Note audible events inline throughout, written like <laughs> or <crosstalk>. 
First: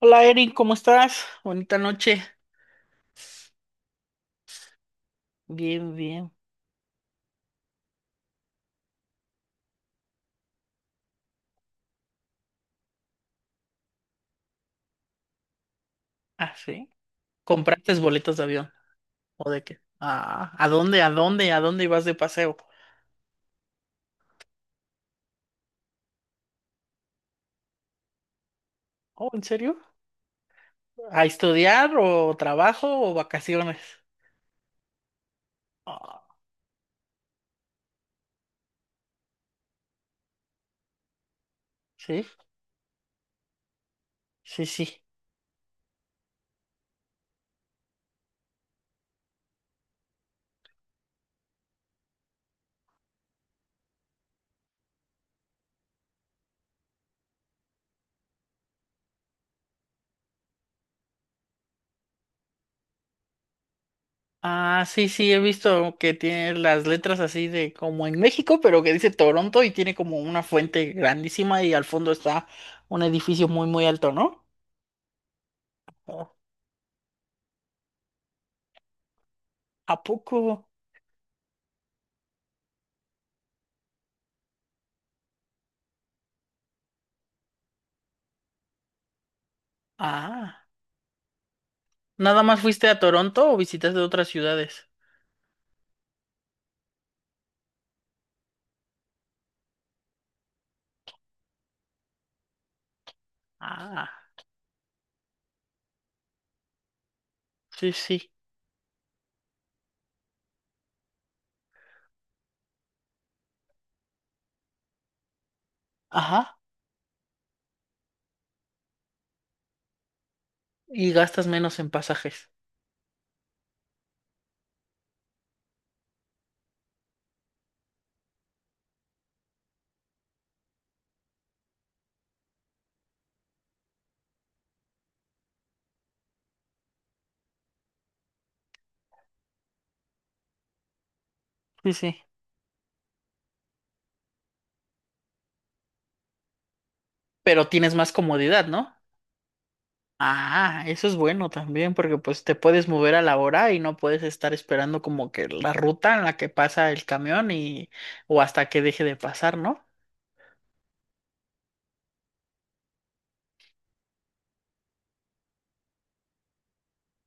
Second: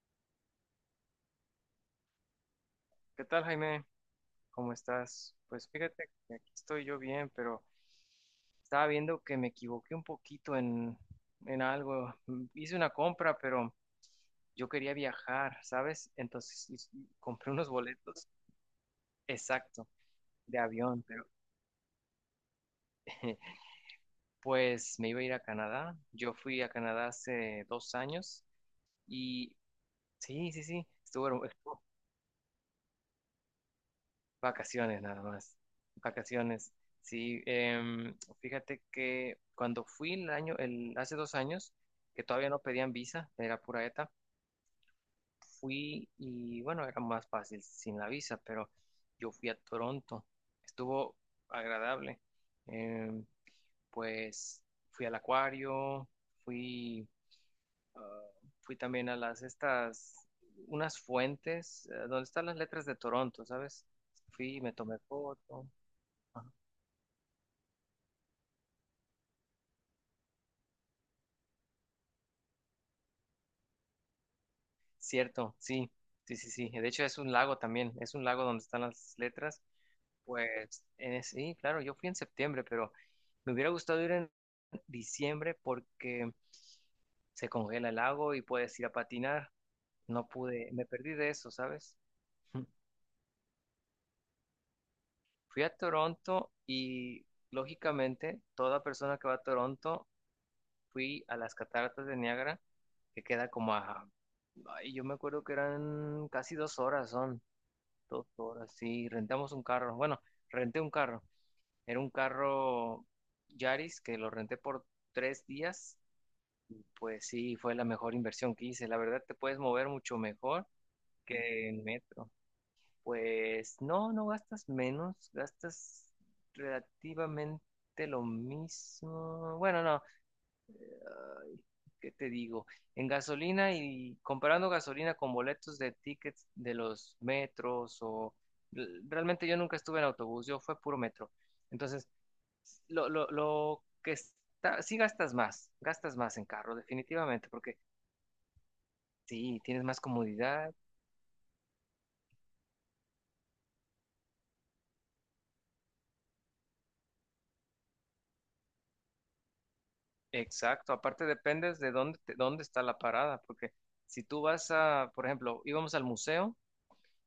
Hola Erin, ¿cómo estás? Bonita noche. ¿Qué tal, Jaime? ¿Cómo estás? Pues Bien, fíjate bien. que aquí estoy yo bien, pero estaba viendo que me equivoqué un poquito en algo. Hice una compra, pero yo quería viajar, ¿sabes? Ah, Entonces sí. Compré unos ¿Compraste boletos, boletos de avión? ¿O de qué? exacto, Ah, de ¿a dónde, avión, a pero dónde, a dónde ibas de paseo? <laughs> pues me iba a ir a Canadá. Yo fui a Canadá hace 2 años Oh, ¿en y serio? sí, sí, sí, ¿A estuvo. estudiar o trabajo o vacaciones? Vacaciones nada más. Ah, Vacaciones. Sí, fíjate que cuando fui hace 2 años, que sí, todavía no pedían visa, era pura ETA, sí, sí. fui y bueno, era más fácil sin la visa, pero yo fui a Toronto. Estuvo agradable. Em, pues fui al acuario, fui, fui también a unas fuentes, donde están las letras de Toronto, ¿sabes? Fui, me Ah, tomé sí, sí, he foto. visto que tiene las letras así de como en México, pero que dice Toronto y tiene como una fuente grandísima y al fondo está un edificio muy, muy alto, ¿no? Cierto, sí, Oh, sí, sí, sí. De hecho, es un lago también, es un lago donde están las letras. ¿a poco? Pues sí, claro, yo fui en septiembre, pero me hubiera gustado ir en diciembre porque se congela el lago y puedes ir a patinar. No Ah. pude, me perdí de eso, ¿sabes? ¿Nada más <laughs> fuiste a Toronto o visitaste otras ciudades? Fui a Toronto y lógicamente toda persona que va a Toronto, fui a las cataratas de Niágara, que queda como a, Ah, ay, yo me acuerdo que eran casi 2 horas son. sí, Dos sí. horas, sí, rentamos un carro. Bueno, renté un carro. Era un carro Yaris que lo renté por 3 días. Ajá. Pues sí, fue la mejor inversión que hice. La verdad, te puedes mover mucho mejor Y gastas que menos en en metro. pasajes. Pues no, no gastas menos, gastas relativamente lo mismo. Bueno, no, ay, ¿qué te digo? En gasolina y comparando gasolina con boletos de tickets de los metros o realmente yo nunca estuve en autobús, yo fue puro metro. Sí, Entonces, sí. lo que está, sí gastas más en carro, definitivamente, Pero porque tienes más comodidad, ¿no? sí, tienes más comodidad. Ah, eso es bueno también, porque pues te puedes mover a la hora y no puedes estar esperando como que la ruta en la que pasa el camión y o hasta que deje de pasar, ¿no? Exacto, aparte dependes de dónde, dónde está la parada, porque si tú vas a, por ejemplo, íbamos al museo.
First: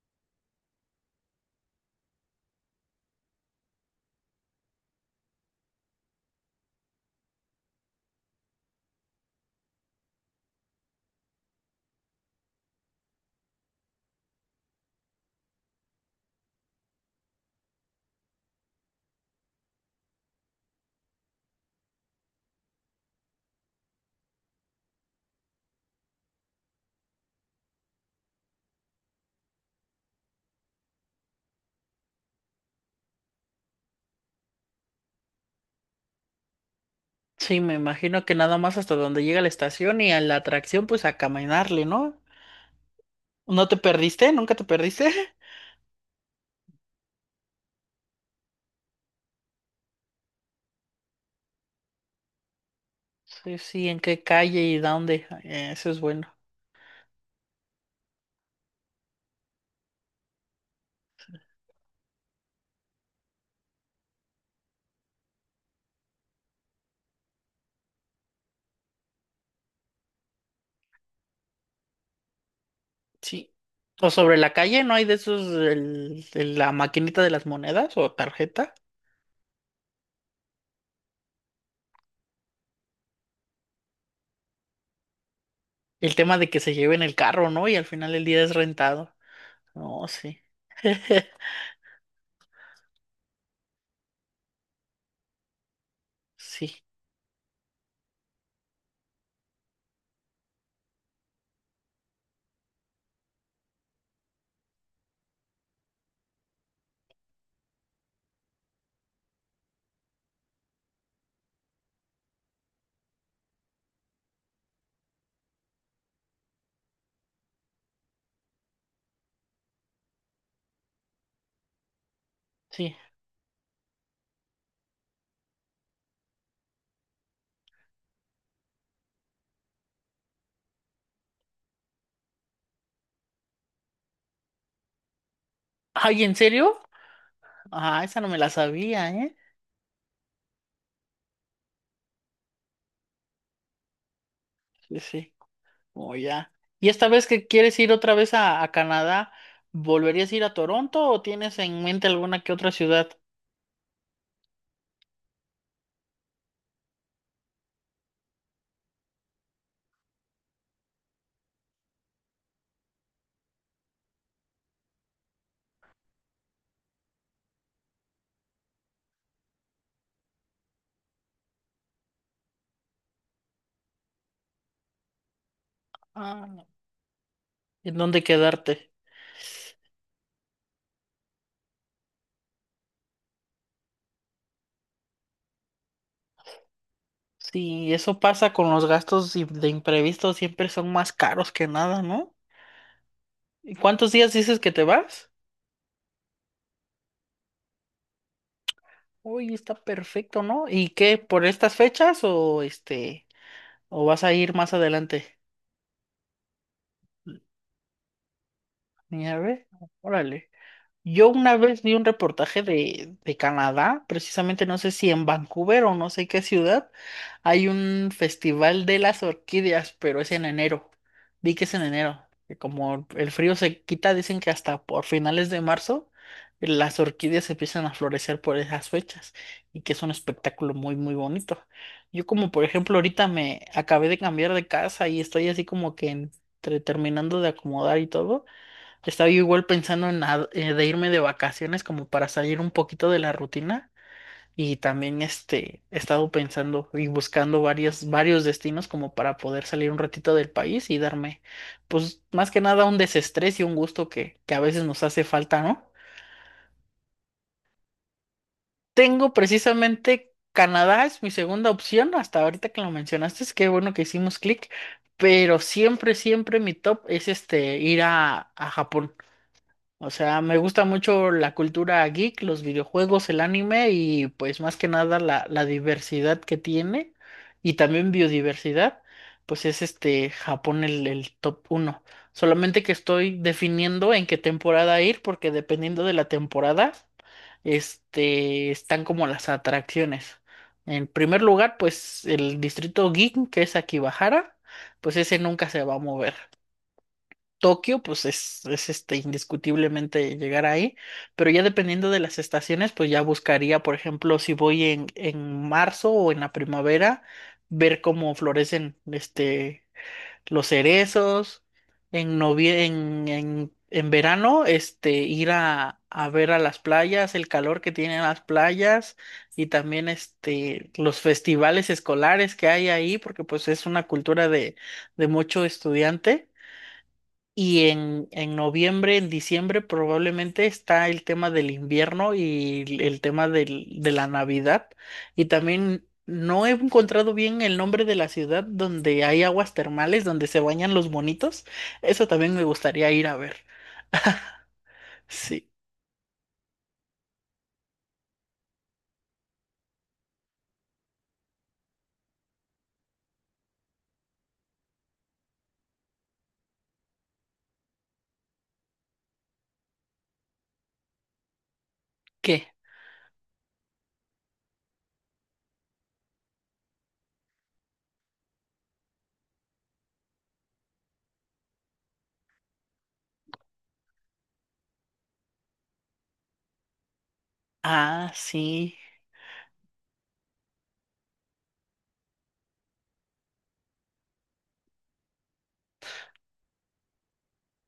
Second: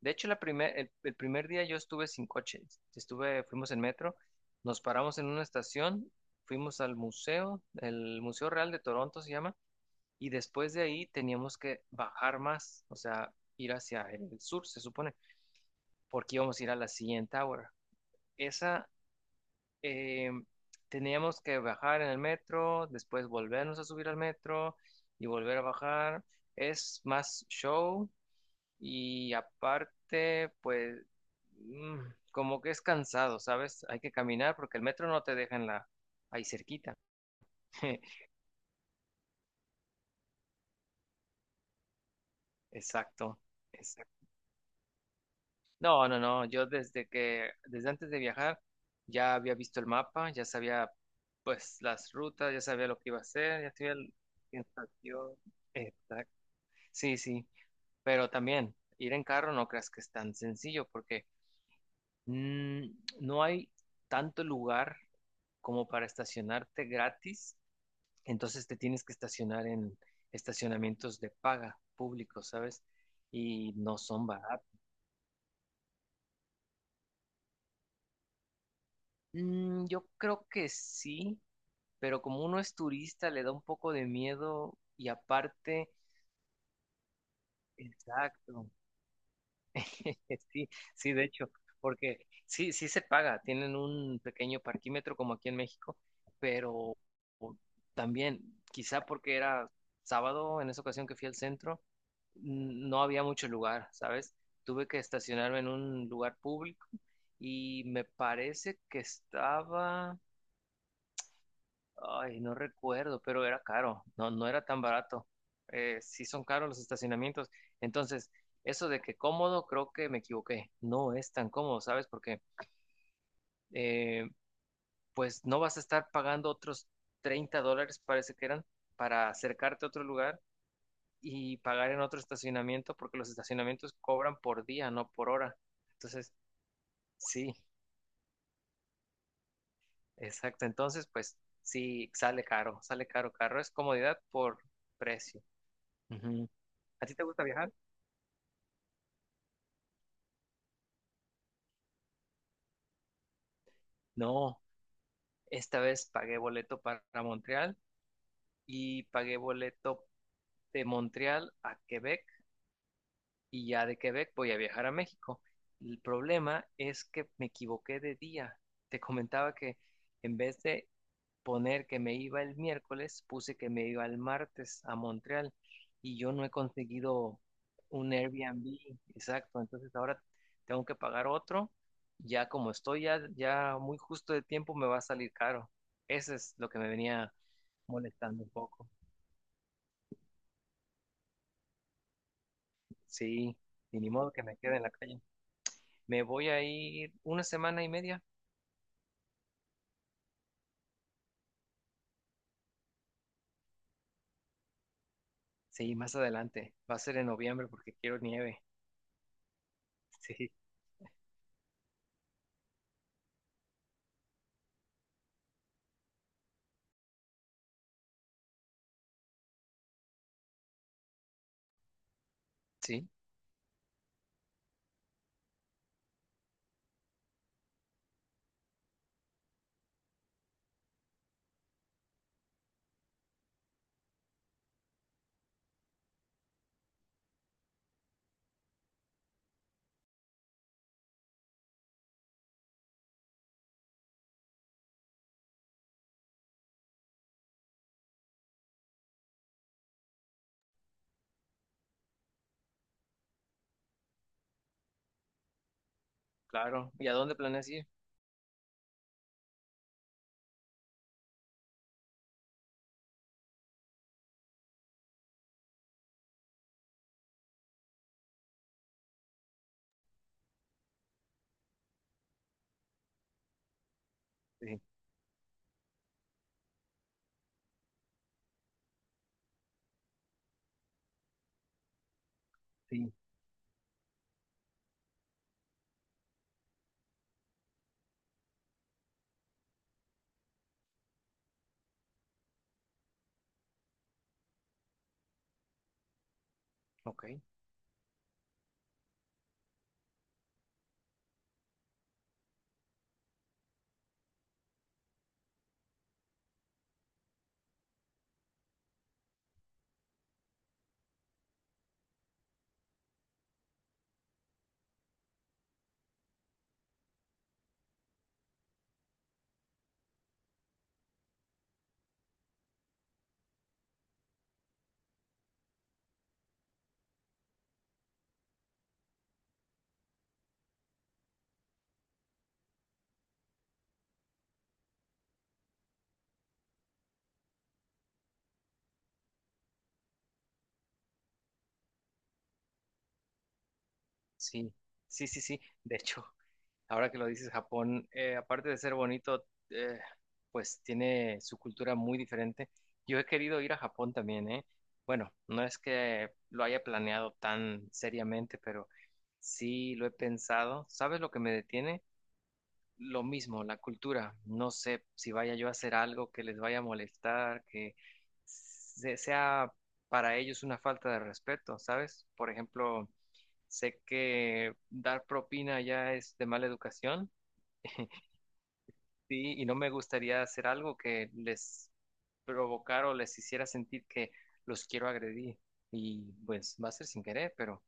De hecho, el primer día yo estuve sin coche. Fuimos en metro, nos paramos en una estación, fuimos al museo, el Museo Real de Toronto se llama, y después de ahí teníamos que bajar más, o sea, ir hacia el sur, se supone, porque íbamos a ir a la siguiente Tower. Esa, eh, teníamos que bajar en el metro, después volvernos a subir al metro y volver a bajar. Es más show, y aparte, pues, mm, como que es cansado, ¿sabes? Hay que caminar porque el metro no te deja en ahí cerquita. Sí, me imagino <laughs> que nada más hasta donde llega la estación y a la atracción, pues a caminarle, ¿no? Exacto, ¿No te exacto. perdiste? ¿Nunca te perdiste? <laughs> No, no, no, yo desde antes de viajar, ya había visto el mapa, ya sabía, pues, las rutas, ya sabía lo que iba a Sí, hacer, ya sí, sabía ¿en el. qué calle y dónde? Exacto, Eso es exacto. bueno. Sí, sí, pero también ir en carro no creas que es tan sencillo porque Mm, no hay tanto lugar como para estacionarte gratis, entonces te tienes que estacionar en estacionamientos de paga públicos, ¿sabes? Sí. Y no O son sobre la baratos. calle, ¿no hay de esos, el, la maquinita de las monedas o tarjeta? Yo creo que sí, pero como uno es turista, le da un poco de miedo y aparte, El tema de que se lleven el carro, ¿no? Y al final el día es exacto. rentado. No, <laughs> sí. Sí, sí, <laughs> de hecho, porque sí, sí se paga, tienen un pequeño parquímetro como aquí en México, Sí, pero o- también, quizá porque era sábado en esa ocasión que fui al centro, no había mucho lugar, ¿sabes? Tuve que estacionarme en un lugar público y me parece que estaba. Ay, no recuerdo, pero era caro, no, no era tan barato. Sí son caros los estacionamientos. Entonces, eso de que cómodo, creo que me equivoqué. No es tan cómodo, ¿sabes? Porque sí. eh, pues no vas a estar pagando otros 30 dólares, parece que eran, para acercarte a otro lugar y pagar en otro estacionamiento, porque los estacionamientos cobran por día, no por hora. Ay, Entonces, ¿en serio? sí, Ah, esa no me la sabía, ¿eh? exacto. Entonces, pues sí, sale caro, caro. Es comodidad por Sí, sí. precio. Oh, Ujú. ya. ¿Y ¿A esta ti te vez gusta que viajar? quieres ir otra vez a Canadá, volverías a ir a Toronto o tienes en mente alguna que otra ciudad? No, esta vez pagué boleto para Montreal y pagué boleto de Montreal a Quebec y ya de Quebec voy a viajar a México. El problema es que me equivoqué de día. Te comentaba que en vez de poner que me iba el miércoles, puse que me iba el martes a Montreal y yo no Ah, he no. conseguido ¿En un dónde quedarte? Airbnb. Exacto. Entonces ahora tengo que pagar otro. Ya como estoy ya, ya muy justo de tiempo, me va a salir caro. Eso es lo que me venía Sí, eso molestando un pasa con los poco. gastos de imprevistos, siempre son más caros que nada, ¿no? Sí, ¿Y y ni cuántos días modo que me dices que quede en te la calle. vas? Me voy a ir una semana y media. Uy, está perfecto, ¿no? ¿Y qué, por estas fechas o o vas a ir más adelante? Sí, más adelante. Va a ser en noviembre porque quiero nieve. Ni a <laughs> órale. Sí, Yo una vez vi un reportaje de Canadá, precisamente no sé si en Vancouver o no sé qué ciudad, hay un festival de las orquídeas, pero es en enero. Vi que es en enero, que como sí, el frío se quita, dicen que hasta por finales de marzo las orquídeas empiezan a florecer por esas fechas y que es un espectáculo muy, muy bonito. Yo como por ejemplo ahorita me acabé de cambiar de casa y estoy así como que entre terminando de acomodar y todo. Estaba yo igual pensando en de irme de vacaciones como para salir un poquito de la rutina y también he estado pensando y buscando varios destinos como para poder salir un ratito del país y darme pues más que nada un desestrés y un gusto que a veces nos hace falta, ¿no? claro. ¿Y a dónde planeas ir? Tengo precisamente Canadá es mi segunda opción, hasta ahorita que lo mencionaste, es qué bueno que hicimos clic, pero siempre mi top es ir a Japón. O sea, me gusta mucho la cultura geek, los videojuegos, el anime y pues más Sí, que nada la, la diversidad que tiene y también biodiversidad, pues es Japón el top uno. Solamente que sí, estoy definiendo en qué temporada ir porque dependiendo de la temporada, están como las atracciones. En primer lugar, pues el distrito geek que es Akibahara, pues ese nunca se va a mover. ok. Tokio, pues es, indiscutiblemente llegar ahí, pero ya dependiendo de las estaciones, pues ya buscaría, por ejemplo, si voy en marzo o en la primavera, ver cómo florecen los cerezos, en, novie en verano, ir a ver a las playas, el calor que tienen las playas y también los festivales escolares que hay ahí, porque pues es una cultura de mucho estudiante. Y en noviembre, en diciembre probablemente está el tema del invierno y el tema de la Navidad. Y también no he encontrado bien el nombre de la ciudad donde hay aguas termales, donde se bañan los bonitos. Eso también me gustaría ir a ver. Sí, sí, sí, sí. Sí. De hecho, <laughs> ahora que lo dices, Japón, aparte de ser bonito, eh, pues tiene su cultura muy diferente. Yo he querido ir a Japón también, ¿eh? Bueno, no es que lo haya planeado tan seriamente, pero sí lo he pensado. ¿Sabes lo que me detiene? ¿Qué? Lo mismo, la cultura. No sé si vaya yo a hacer algo que les vaya a molestar, que sea para ellos una falta de respeto, ¿sabes? Por ejemplo. Sé que dar propina ya es de mala educación, Ah, sí. sí, y no me gustaría hacer algo que les provocara o les hiciera sentir que los quiero agredir. Y pues va a ser sin querer, pero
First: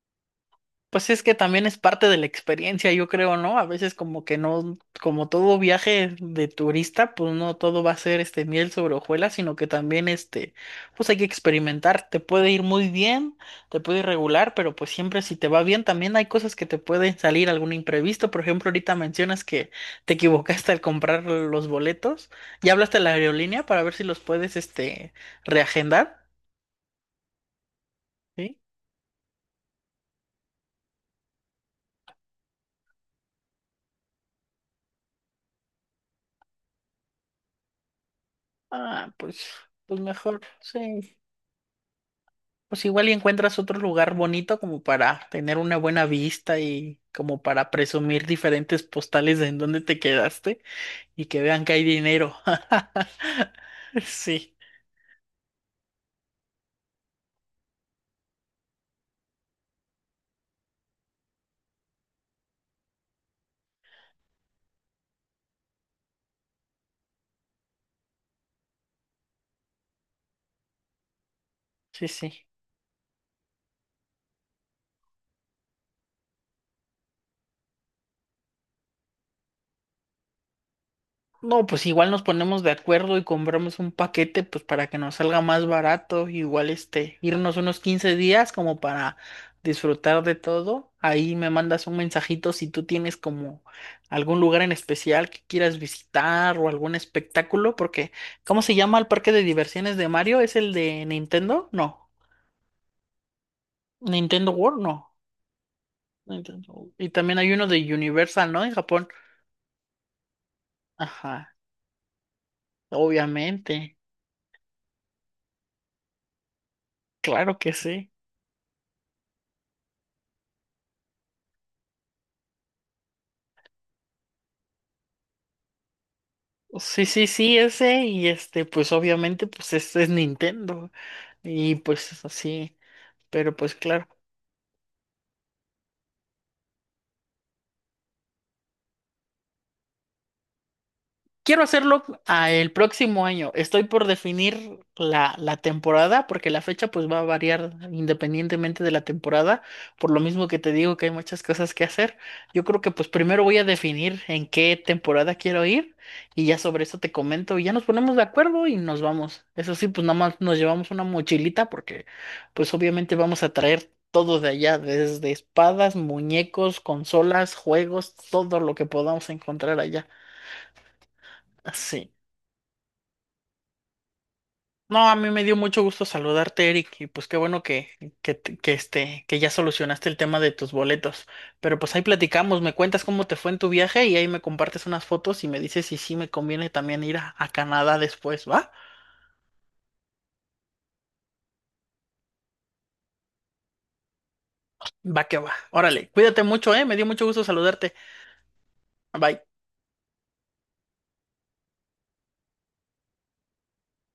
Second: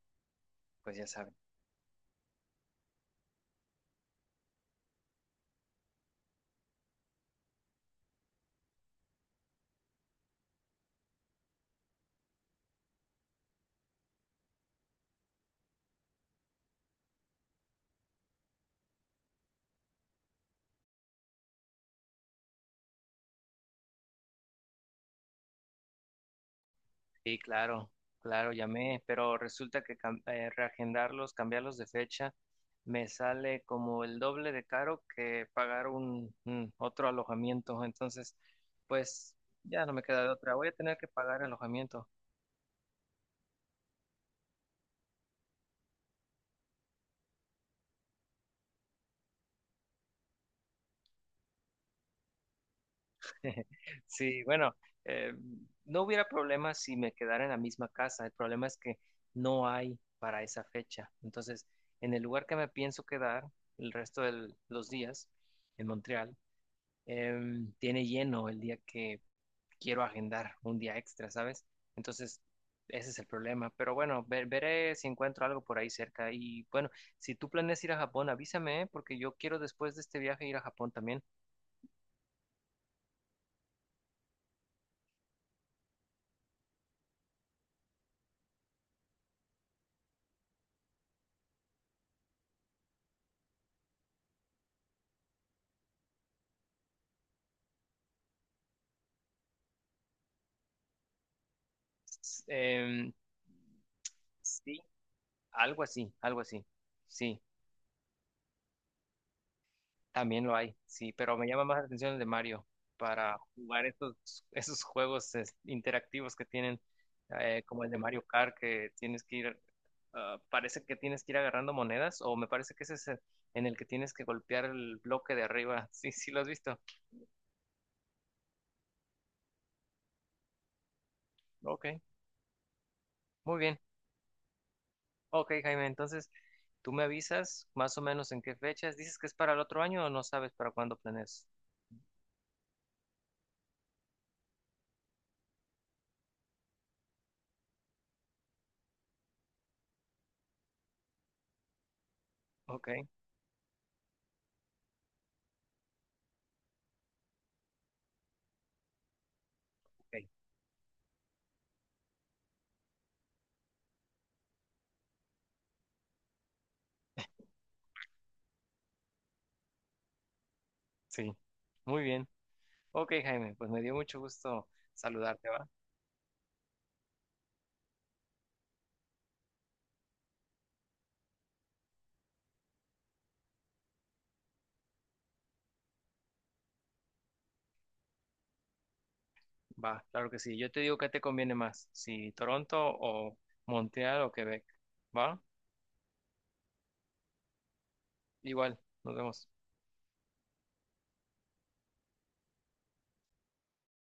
pues ya Pues es que saben. también es parte de la experiencia, yo creo, ¿no? A veces como que no, como todo viaje de turista, pues no todo va a ser miel sobre hojuelas, sino que también pues hay que experimentar. Te puede ir muy bien, te puede ir regular, pero pues siempre si te va bien, también hay cosas que te pueden salir algún imprevisto. Por ejemplo, ahorita mencionas que te equivocaste al comprar los boletos. ¿Ya hablaste a la aerolínea para ver si los puedes reagendar? Sí, claro, claro, ¿Sí? llamé, pero resulta que reagendarlos, cambiarlos de fecha, me sale como el doble de caro que pagar un otro alojamiento. Entonces, Ah, pues pues, ya no pues me queda de mejor, otra. Voy a tener que sí. pagar alojamiento. Pues igual y encuentras otro lugar bonito como para tener una buena vista y como para presumir diferentes postales de en dónde te quedaste y que vean que hay dinero. <laughs> <laughs> Sí, Sí, bueno, eh, no hubiera problema si me quedara en la misma casa. El problema es que no hay para esa fecha. Entonces, en el lugar que me pienso quedar el resto de los días, en Montreal, tiene lleno el día que quiero agendar un día extra, ¿sabes? sí, Entonces, sí. ese es el problema. Pero bueno, veré si encuentro algo por ahí cerca. Y bueno, si tú planeas ir a Japón, avísame, ¿eh? Porque yo quiero después de este viaje ir a Japón también. No, pues igual nos ponemos de acuerdo y compramos un paquete, pues para que nos salga más barato, igual irnos unos 15 días como para disfrutar de todo. Ahí me mandas un mensajito si tú tienes como algún lugar en especial que quieras visitar o algún espectáculo, porque ¿cómo se llama el parque de diversiones de Mario? ¿Es el de Nintendo? No. S- em, Nintendo World, Sí. no. Algo así, algo así. Nintendo- Y también Sí, hay uno de Universal, ¿no? En Japón. también lo hay, sí, pero me Ajá, llama más la atención el de Mario para jugar obviamente. estos esos juegos interactivos que tienen, Claro que como el de sí. Mario Kart, que tienes que ir, ah, parece que tienes que ir agarrando monedas, o me parece que ese es en el que tienes que golpear el bloque de arriba. Sí, sí, lo has visto. Sí, sí, sí, ese, y pues obviamente, pues este es Nintendo. Y Ok, pues así, pero muy pues bien. claro. Ok, Jaime, entonces tú me avisas más o menos en qué fechas. ¿Dices que es para el otro año o no sabes para cuándo planeas? Quiero hacerlo a el próximo año. Estoy por definir la, la temporada porque la fecha pues va a variar independientemente de la temporada, por lo mismo que te digo que hay muchas cosas que hacer. Yo creo Ok, que pues primero voy a definir en qué temporada quiero ir y ya sobre eso te comento y ya nos ponemos de acuerdo y nos vamos. Eso sí, pues nada ok, más nos llevamos una mochilita porque pues obviamente vamos a traer todo de allá, desde espadas, muñecos, consolas, juegos, todo lo que podamos encontrar allá. sí, muy Sí. bien. Ok, Jaime, pues me dio mucho gusto No, a mí me saludarte, dio ¿va? mucho gusto saludarte, Eric, y pues qué bueno que, que ya solucionaste el tema de tus boletos. Pero pues ahí platicamos, me cuentas cómo te fue en tu viaje y ahí me compartes unas fotos y me dices si sí me conviene también ir a Canadá después, ¿va? Va, claro que sí. Yo te digo qué te conviene más, si Toronto o Montreal o Quebec, Va que ¿va? va. Órale, cuídate mucho, ¿eh? Me dio mucho gusto saludarte. Igual, nos Bye. vemos.